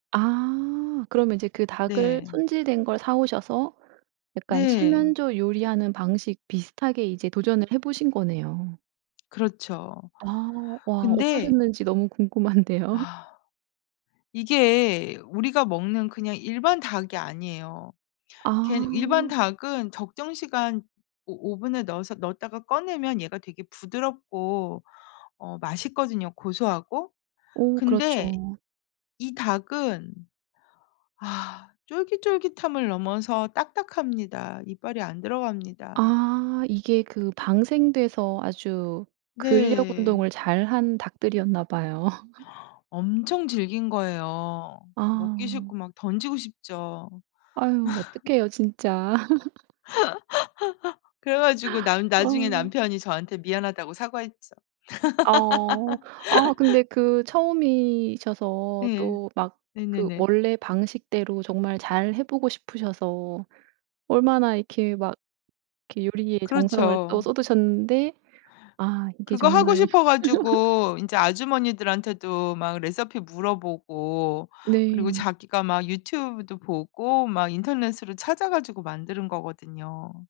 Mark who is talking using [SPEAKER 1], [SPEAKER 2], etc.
[SPEAKER 1] 아. 그러면 이제 그 닭을
[SPEAKER 2] 네.
[SPEAKER 1] 손질된 걸 사 오셔서 약간
[SPEAKER 2] 네.
[SPEAKER 1] 칠면조 요리하는 방식 비슷하게 이제 도전을 해 보신 거네요.
[SPEAKER 2] 그렇죠.
[SPEAKER 1] 아. 와
[SPEAKER 2] 근데
[SPEAKER 1] 어떠셨는지 너무 궁금한데요?
[SPEAKER 2] 아 이게 우리가 먹는 그냥 일반 닭이 아니에요. 걔는 일반
[SPEAKER 1] 아.
[SPEAKER 2] 닭은 적정 시간 오 오븐에 넣어서 넣었다가 꺼내면 얘가 되게 부드럽고 어 맛있거든요 고소하고.
[SPEAKER 1] 오
[SPEAKER 2] 근데
[SPEAKER 1] 그렇죠.
[SPEAKER 2] 이 닭은 아 쫄깃쫄깃함을 넘어서 딱딱합니다. 이빨이 안 들어갑니다.
[SPEAKER 1] 아 이게 그 방생돼서 아주 근력
[SPEAKER 2] 네.
[SPEAKER 1] 운동을 잘한 닭들이었나 봐요.
[SPEAKER 2] 엄청 질긴 거예요. 먹기
[SPEAKER 1] 아.
[SPEAKER 2] 싫고 막 던지고 싶죠.
[SPEAKER 1] 아유 어떡해요 진짜.
[SPEAKER 2] 그래 가지고 남 나중에
[SPEAKER 1] 어.
[SPEAKER 2] 남편이 저한테 미안하다고 사과했죠.
[SPEAKER 1] 아어. 어 근데 그 처음이셔서
[SPEAKER 2] 네.
[SPEAKER 1] 또 막 그
[SPEAKER 2] 네네네.
[SPEAKER 1] 원래 방식대로 정말 잘 해 보고 싶으셔서 얼마나 이렇게 막 이렇게 요리에 정성을 또
[SPEAKER 2] 그렇죠.
[SPEAKER 1] 쏟으셨는데 아 이게
[SPEAKER 2] 그거 하고
[SPEAKER 1] 정말
[SPEAKER 2] 싶어 가지고 인제 아주머니들한테도 막 레시피 물어보고 그리고
[SPEAKER 1] 네.
[SPEAKER 2] 자기가 막 유튜브도 보고 막 인터넷으로 찾아 가지고 만들은 거거든요.